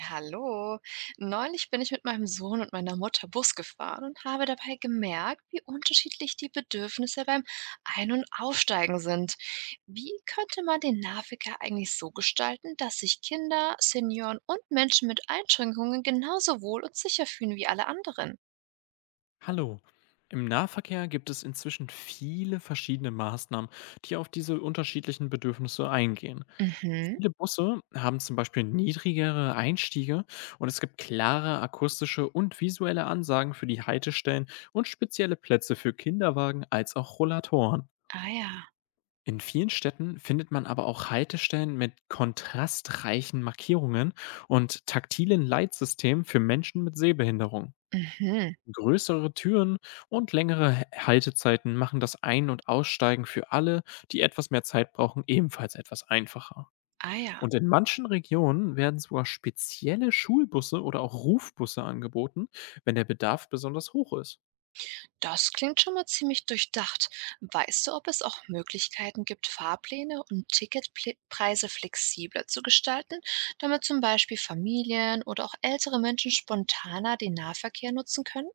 Hallo. Neulich bin ich mit meinem Sohn und meiner Mutter Bus gefahren und habe dabei gemerkt, wie unterschiedlich die Bedürfnisse beim Ein- und Aufsteigen sind. Wie könnte man den Nahverkehr eigentlich so gestalten, dass sich Kinder, Senioren und Menschen mit Einschränkungen genauso wohl und sicher fühlen wie alle anderen? Hallo. Im Nahverkehr gibt es inzwischen viele verschiedene Maßnahmen, die auf diese unterschiedlichen Bedürfnisse eingehen. Mhm. Viele Busse haben zum Beispiel niedrigere Einstiege und es gibt klare akustische und visuelle Ansagen für die Haltestellen und spezielle Plätze für Kinderwagen als auch Rollatoren. Ah ja. In vielen Städten findet man aber auch Haltestellen mit kontrastreichen Markierungen und taktilen Leitsystemen für Menschen mit Sehbehinderung. Mhm. Größere Türen und längere Haltezeiten machen das Ein- und Aussteigen für alle, die etwas mehr Zeit brauchen, ebenfalls etwas einfacher. Ah ja. Und in manchen Regionen werden sogar spezielle Schulbusse oder auch Rufbusse angeboten, wenn der Bedarf besonders hoch ist. Das klingt schon mal ziemlich durchdacht. Weißt du, ob es auch Möglichkeiten gibt, Fahrpläne und Ticketpreise flexibler zu gestalten, damit zum Beispiel Familien oder auch ältere Menschen spontaner den Nahverkehr nutzen können?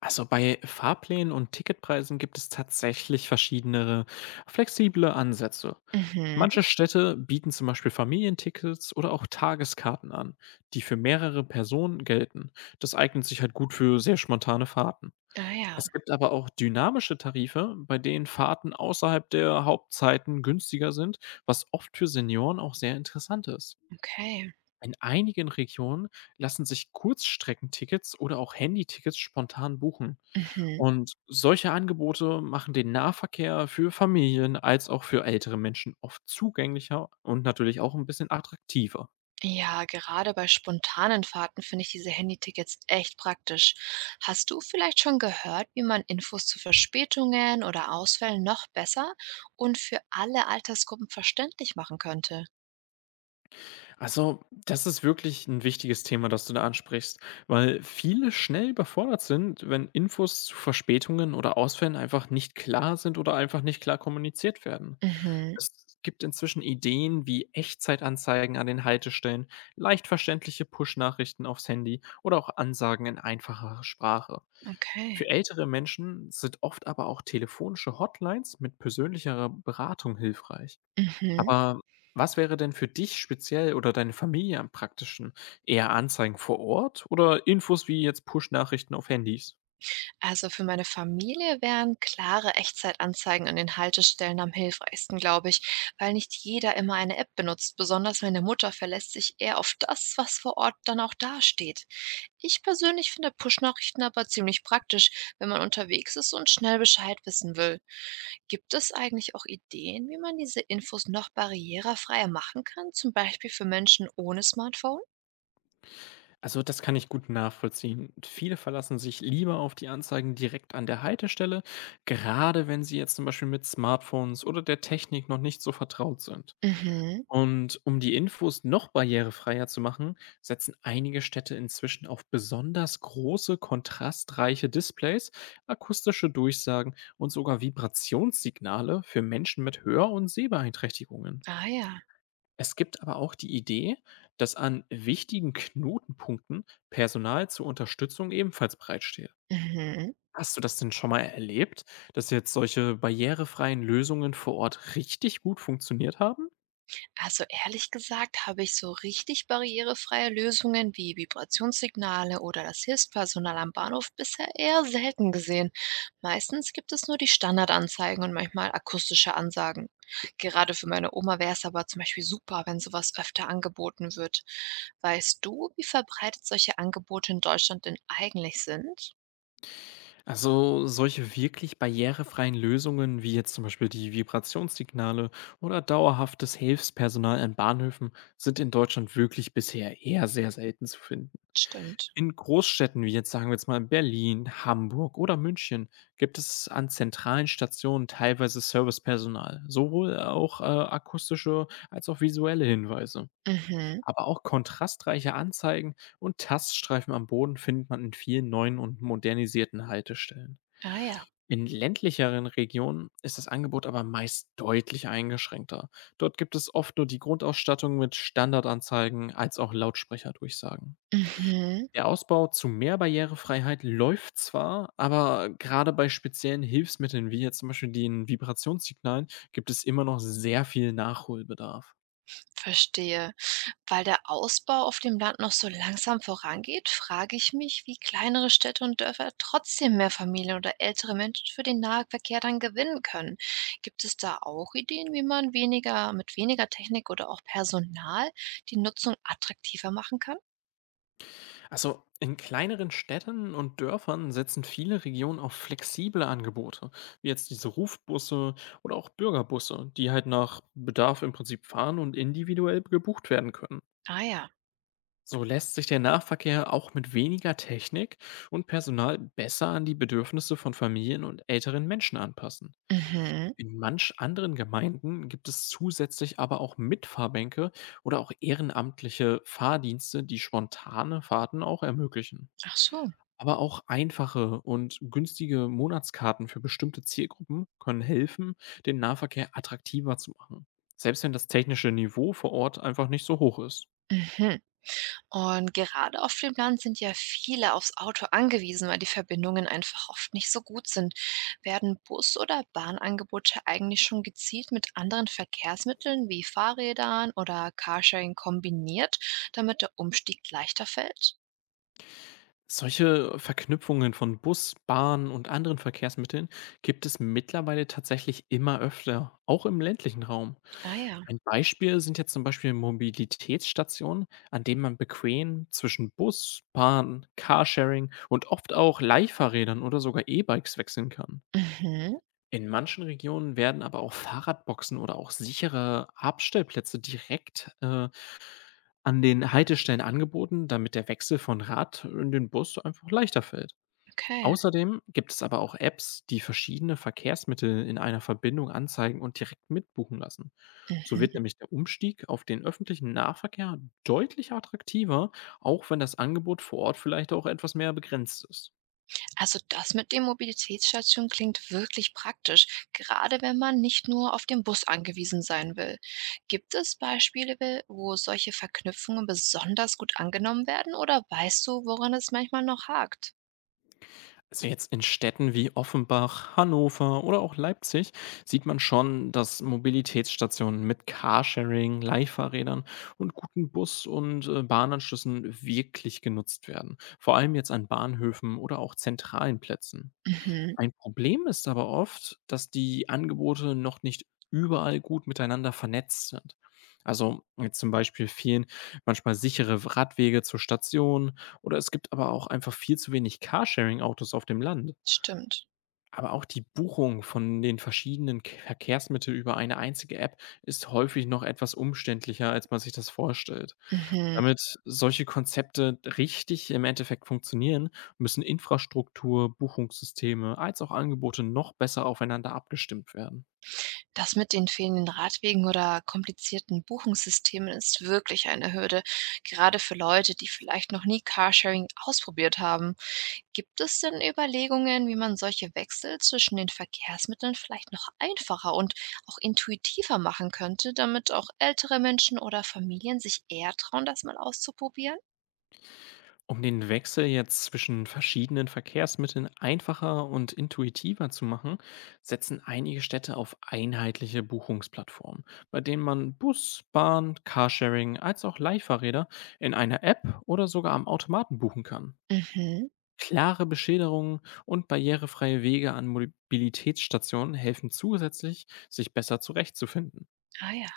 Also bei Fahrplänen und Ticketpreisen gibt es tatsächlich verschiedene flexible Ansätze. Mhm. Manche Städte bieten zum Beispiel Familientickets oder auch Tageskarten an, die für mehrere Personen gelten. Das eignet sich halt gut für sehr spontane Fahrten. Ah ja, Es gibt aber auch dynamische Tarife, bei denen Fahrten außerhalb der Hauptzeiten günstiger sind, was oft für Senioren auch sehr interessant ist. okay. In einigen Regionen lassen sich Kurzstreckentickets oder auch Handytickets spontan buchen. Mhm. Und solche Angebote machen den Nahverkehr für Familien als auch für ältere Menschen oft zugänglicher und natürlich auch ein bisschen attraktiver. Ja, gerade bei spontanen Fahrten finde ich diese Handytickets echt praktisch. Hast du vielleicht schon gehört, wie man Infos zu Verspätungen oder Ausfällen noch besser und für alle Altersgruppen verständlich machen könnte? Also, das ist wirklich ein wichtiges Thema, das du da ansprichst, weil viele schnell überfordert sind, wenn Infos zu Verspätungen oder Ausfällen einfach nicht klar sind oder einfach nicht klar kommuniziert werden. Mhm. Es gibt inzwischen Ideen wie Echtzeitanzeigen an den Haltestellen, leicht verständliche Push-Nachrichten aufs Handy oder auch Ansagen in einfacherer Sprache. Okay. Für ältere Menschen sind oft aber auch telefonische Hotlines mit persönlicherer Beratung hilfreich. Mhm. Aber was wäre denn für dich speziell oder deine Familie am praktischen? Eher Anzeigen vor Ort oder Infos wie jetzt Push-Nachrichten auf Handys? Also für meine Familie wären klare Echtzeitanzeigen an den Haltestellen am hilfreichsten, glaube ich, weil nicht jeder immer eine App benutzt. Besonders meine Mutter verlässt sich eher auf das, was vor Ort dann auch dasteht. Ich persönlich finde Push-Nachrichten aber ziemlich praktisch, wenn man unterwegs ist und schnell Bescheid wissen will. Gibt es eigentlich auch Ideen, wie man diese Infos noch barrierefreier machen kann, zum Beispiel für Menschen ohne Smartphone? Also das kann ich gut nachvollziehen. Viele verlassen sich lieber auf die Anzeigen direkt an der Haltestelle, gerade wenn sie jetzt zum Beispiel mit Smartphones oder der Technik noch nicht so vertraut sind. Mhm. Und um die Infos noch barrierefreier zu machen, setzen einige Städte inzwischen auf besonders große, kontrastreiche Displays, akustische Durchsagen und sogar Vibrationssignale für Menschen mit Hör- und Sehbeeinträchtigungen. Ah ja. Es gibt aber auch die Idee, dass an wichtigen Knotenpunkten Personal zur Unterstützung ebenfalls bereitsteht. Mhm. Hast du das denn schon mal erlebt, dass jetzt solche barrierefreien Lösungen vor Ort richtig gut funktioniert haben? Also ehrlich gesagt habe ich so richtig barrierefreie Lösungen wie Vibrationssignale oder das Hilfspersonal am Bahnhof bisher eher selten gesehen. Meistens gibt es nur die Standardanzeigen und manchmal akustische Ansagen. Gerade für meine Oma wäre es aber zum Beispiel super, wenn sowas öfter angeboten wird. Weißt du, wie verbreitet solche Angebote in Deutschland denn eigentlich sind? Also solche wirklich barrierefreien Lösungen wie jetzt zum Beispiel die Vibrationssignale oder dauerhaftes Hilfspersonal an Bahnhöfen sind in Deutschland wirklich bisher eher sehr selten zu finden. Stimmt. In Großstädten wie jetzt sagen wir jetzt mal Berlin, Hamburg oder München gibt es an zentralen Stationen teilweise Servicepersonal, sowohl auch akustische als auch visuelle Hinweise. Mhm. Aber auch kontrastreiche Anzeigen und Taststreifen am Boden findet man in vielen neuen und modernisierten Haltestellen. Ah ja. In ländlicheren Regionen ist das Angebot aber meist deutlich eingeschränkter. Dort gibt es oft nur die Grundausstattung mit Standardanzeigen als auch Lautsprecherdurchsagen. Mhm. Der Ausbau zu mehr Barrierefreiheit läuft zwar, aber gerade bei speziellen Hilfsmitteln wie jetzt zum Beispiel den Vibrationssignalen gibt es immer noch sehr viel Nachholbedarf. Verstehe. Weil der Ausbau auf dem Land noch so langsam vorangeht, frage ich mich, wie kleinere Städte und Dörfer trotzdem mehr Familien oder ältere Menschen für den Nahverkehr dann gewinnen können. Gibt es da auch Ideen, wie man weniger mit weniger Technik oder auch Personal die Nutzung attraktiver machen kann? Also in kleineren Städten und Dörfern setzen viele Regionen auf flexible Angebote, wie jetzt diese Rufbusse oder auch Bürgerbusse, die halt nach Bedarf im Prinzip fahren und individuell gebucht werden können. Ah ja. So lässt sich der Nahverkehr auch mit weniger Technik und Personal besser an die Bedürfnisse von Familien und älteren Menschen anpassen. Mhm. In manch anderen Gemeinden gibt es zusätzlich aber auch Mitfahrbänke oder auch ehrenamtliche Fahrdienste, die spontane Fahrten auch ermöglichen. Ach so. Aber auch einfache und günstige Monatskarten für bestimmte Zielgruppen können helfen, den Nahverkehr attraktiver zu machen, selbst wenn das technische Niveau vor Ort einfach nicht so hoch ist. Mhm. Und gerade auf dem Land sind ja viele aufs Auto angewiesen, weil die Verbindungen einfach oft nicht so gut sind. Werden Bus- oder Bahnangebote eigentlich schon gezielt mit anderen Verkehrsmitteln wie Fahrrädern oder Carsharing kombiniert, damit der Umstieg leichter fällt? Solche Verknüpfungen von Bus, Bahn und anderen Verkehrsmitteln gibt es mittlerweile tatsächlich immer öfter, auch im ländlichen Raum. Ah ja. Ein Beispiel sind jetzt zum Beispiel Mobilitätsstationen, an denen man bequem zwischen Bus, Bahn, Carsharing und oft auch Leihfahrrädern oder sogar E-Bikes wechseln kann. Mhm. In manchen Regionen werden aber auch Fahrradboxen oder auch sichere Abstellplätze direkt an den Haltestellen angeboten, damit der Wechsel von Rad in den Bus einfach leichter fällt. Okay. Außerdem gibt es aber auch Apps, die verschiedene Verkehrsmittel in einer Verbindung anzeigen und direkt mitbuchen lassen. So Mhm. wird nämlich der Umstieg auf den öffentlichen Nahverkehr deutlich attraktiver, auch wenn das Angebot vor Ort vielleicht auch etwas mehr begrenzt ist. Also das mit den Mobilitätsstationen klingt wirklich praktisch, gerade wenn man nicht nur auf den Bus angewiesen sein will. Gibt es Beispiele, wo solche Verknüpfungen besonders gut angenommen werden oder weißt du, woran es manchmal noch hakt? Also jetzt in Städten wie Offenbach, Hannover oder auch Leipzig sieht man schon, dass Mobilitätsstationen mit Carsharing, Leihfahrrädern und guten Bus- und Bahnanschlüssen wirklich genutzt werden. Vor allem jetzt an Bahnhöfen oder auch zentralen Plätzen. Mhm, Ein Problem ist aber oft, dass die Angebote noch nicht überall gut miteinander vernetzt sind. Also jetzt zum Beispiel fehlen manchmal sichere Radwege zur Station oder es gibt aber auch einfach viel zu wenig Carsharing-Autos auf dem Land. stimmt. Aber auch die Buchung von den verschiedenen K Verkehrsmitteln über eine einzige App ist häufig noch etwas umständlicher, als man sich das vorstellt. Mhm. Damit solche Konzepte richtig im Endeffekt funktionieren, müssen Infrastruktur, Buchungssysteme als auch Angebote noch besser aufeinander abgestimmt werden. Das mit den fehlenden Radwegen oder komplizierten Buchungssystemen ist wirklich eine Hürde, gerade für Leute, die vielleicht noch nie Carsharing ausprobiert haben. Gibt es denn Überlegungen, wie man solche Wechsel zwischen den Verkehrsmitteln vielleicht noch einfacher und auch intuitiver machen könnte, damit auch ältere Menschen oder Familien sich eher trauen, das mal auszuprobieren? Um den Wechsel jetzt zwischen verschiedenen Verkehrsmitteln einfacher und intuitiver zu machen, setzen einige Städte auf einheitliche Buchungsplattformen, bei denen man Bus, Bahn, Carsharing als auch Leihfahrräder in einer App oder sogar am Automaten buchen kann. Mhm. Klare Beschilderungen und barrierefreie Wege an Mobilitätsstationen helfen zusätzlich, sich besser zurechtzufinden. Ah ja.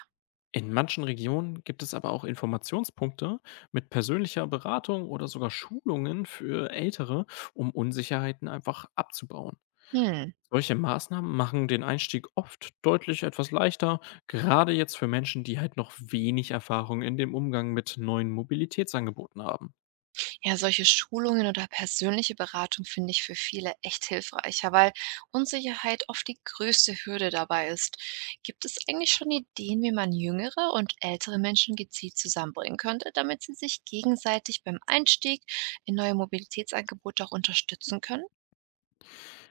In manchen Regionen gibt es aber auch Informationspunkte mit persönlicher Beratung oder sogar Schulungen für Ältere, um Unsicherheiten einfach abzubauen. Hm. Solche Maßnahmen machen den Einstieg oft deutlich etwas leichter, gerade jetzt für Menschen, die halt noch wenig Erfahrung in dem Umgang mit neuen Mobilitätsangeboten haben. Ja, solche Schulungen oder persönliche Beratung finde ich für viele echt hilfreicher, weil Unsicherheit oft die größte Hürde dabei ist. Gibt es eigentlich schon Ideen, wie man jüngere und ältere Menschen gezielt zusammenbringen könnte, damit sie sich gegenseitig beim Einstieg in neue Mobilitätsangebote auch unterstützen können?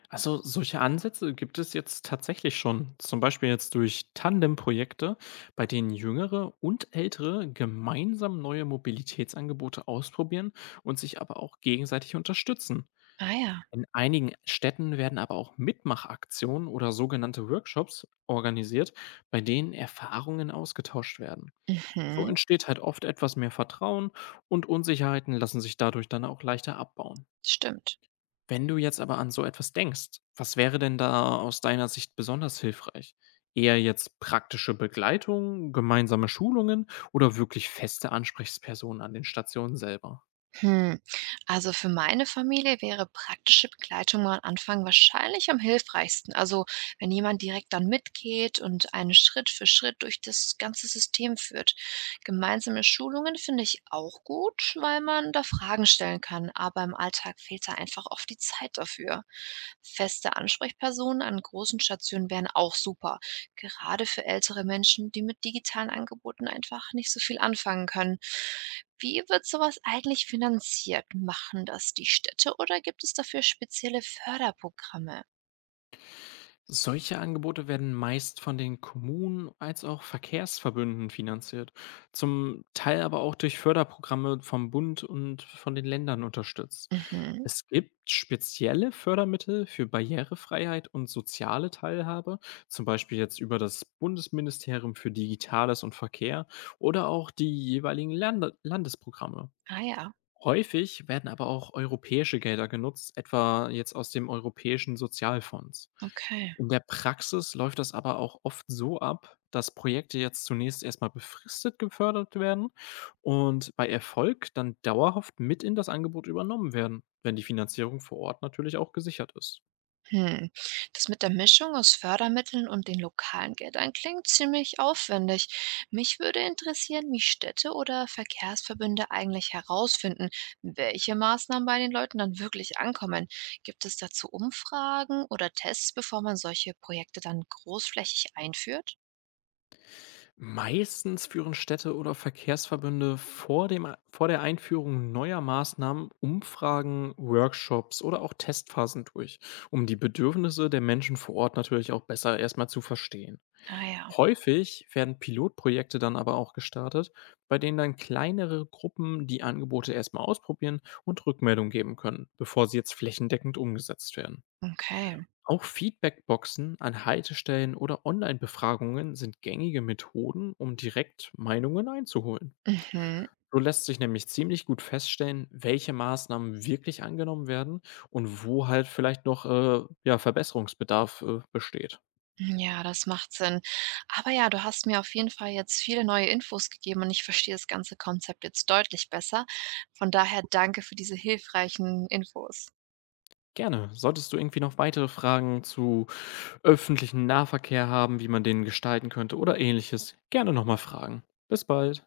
Also solche Ansätze gibt es jetzt tatsächlich schon, zum Beispiel jetzt durch Tandem-Projekte, bei denen Jüngere und Ältere gemeinsam neue Mobilitätsangebote ausprobieren und sich aber auch gegenseitig unterstützen. Ah ja, In einigen Städten werden aber auch Mitmachaktionen oder sogenannte Workshops organisiert, bei denen Erfahrungen ausgetauscht werden. So mhm, entsteht halt oft etwas mehr Vertrauen und Unsicherheiten lassen sich dadurch dann auch leichter abbauen. stimmt. Wenn du jetzt aber an so etwas denkst, was wäre denn da aus deiner Sicht besonders hilfreich? Eher jetzt praktische Begleitung, gemeinsame Schulungen oder wirklich feste Ansprechpersonen an den Stationen selber? Hm. Also für meine Familie wäre praktische Begleitung am Anfang wahrscheinlich am hilfreichsten. Also wenn jemand direkt dann mitgeht und einen Schritt für Schritt durch das ganze System führt. Gemeinsame Schulungen finde ich auch gut, weil man da Fragen stellen kann, aber im Alltag fehlt da einfach oft die Zeit dafür. Feste Ansprechpersonen an großen Stationen wären auch super. Gerade für ältere Menschen, die mit digitalen Angeboten einfach nicht so viel anfangen können. Wie wird so was eigentlich finanziert? Machen das die Städte oder gibt es dafür spezielle Förderprogramme? Solche Angebote werden meist von den Kommunen als auch Verkehrsverbünden finanziert, zum Teil aber auch durch Förderprogramme vom Bund und von den Ländern unterstützt. Mhm. Es gibt spezielle Fördermittel für Barrierefreiheit und soziale Teilhabe, zum Beispiel jetzt über das Bundesministerium für Digitales und Verkehr oder auch die jeweiligen Landesprogramme. Ah ja, Häufig werden aber auch europäische Gelder genutzt, etwa jetzt aus dem Europäischen Sozialfonds. okay. In der Praxis läuft das aber auch oft so ab, dass Projekte jetzt zunächst erstmal befristet gefördert werden und bei Erfolg dann dauerhaft mit in das Angebot übernommen werden, wenn die Finanzierung vor Ort natürlich auch gesichert ist. Hm. Das mit der Mischung aus Fördermitteln und den lokalen Geldern klingt ziemlich aufwendig. Mich würde interessieren, wie Städte oder Verkehrsverbünde eigentlich herausfinden, welche Maßnahmen bei den Leuten dann wirklich ankommen. Gibt es dazu Umfragen oder Tests, bevor man solche Projekte dann großflächig einführt? Meistens führen Städte oder Verkehrsverbünde vor der Einführung neuer Maßnahmen Umfragen, Workshops oder auch Testphasen durch, um die Bedürfnisse der Menschen vor Ort natürlich auch besser erstmal zu verstehen. Ah ja, Häufig werden Pilotprojekte dann aber auch gestartet, bei denen dann kleinere Gruppen die Angebote erstmal ausprobieren und Rückmeldung geben können, bevor sie jetzt flächendeckend umgesetzt werden. okay. Auch Feedbackboxen an Haltestellen oder Online-Befragungen sind gängige Methoden, um direkt Meinungen einzuholen. Mhm. So lässt sich nämlich ziemlich gut feststellen, welche Maßnahmen wirklich angenommen werden und wo halt vielleicht noch Verbesserungsbedarf besteht. Ja, das macht Sinn. Aber ja, du hast mir auf jeden Fall jetzt viele neue Infos gegeben und ich verstehe das ganze Konzept jetzt deutlich besser. Von daher danke für diese hilfreichen Infos. Gerne. Solltest du irgendwie noch weitere Fragen zu öffentlichen Nahverkehr haben, wie man den gestalten könnte oder ähnliches, gerne nochmal fragen. Bis bald.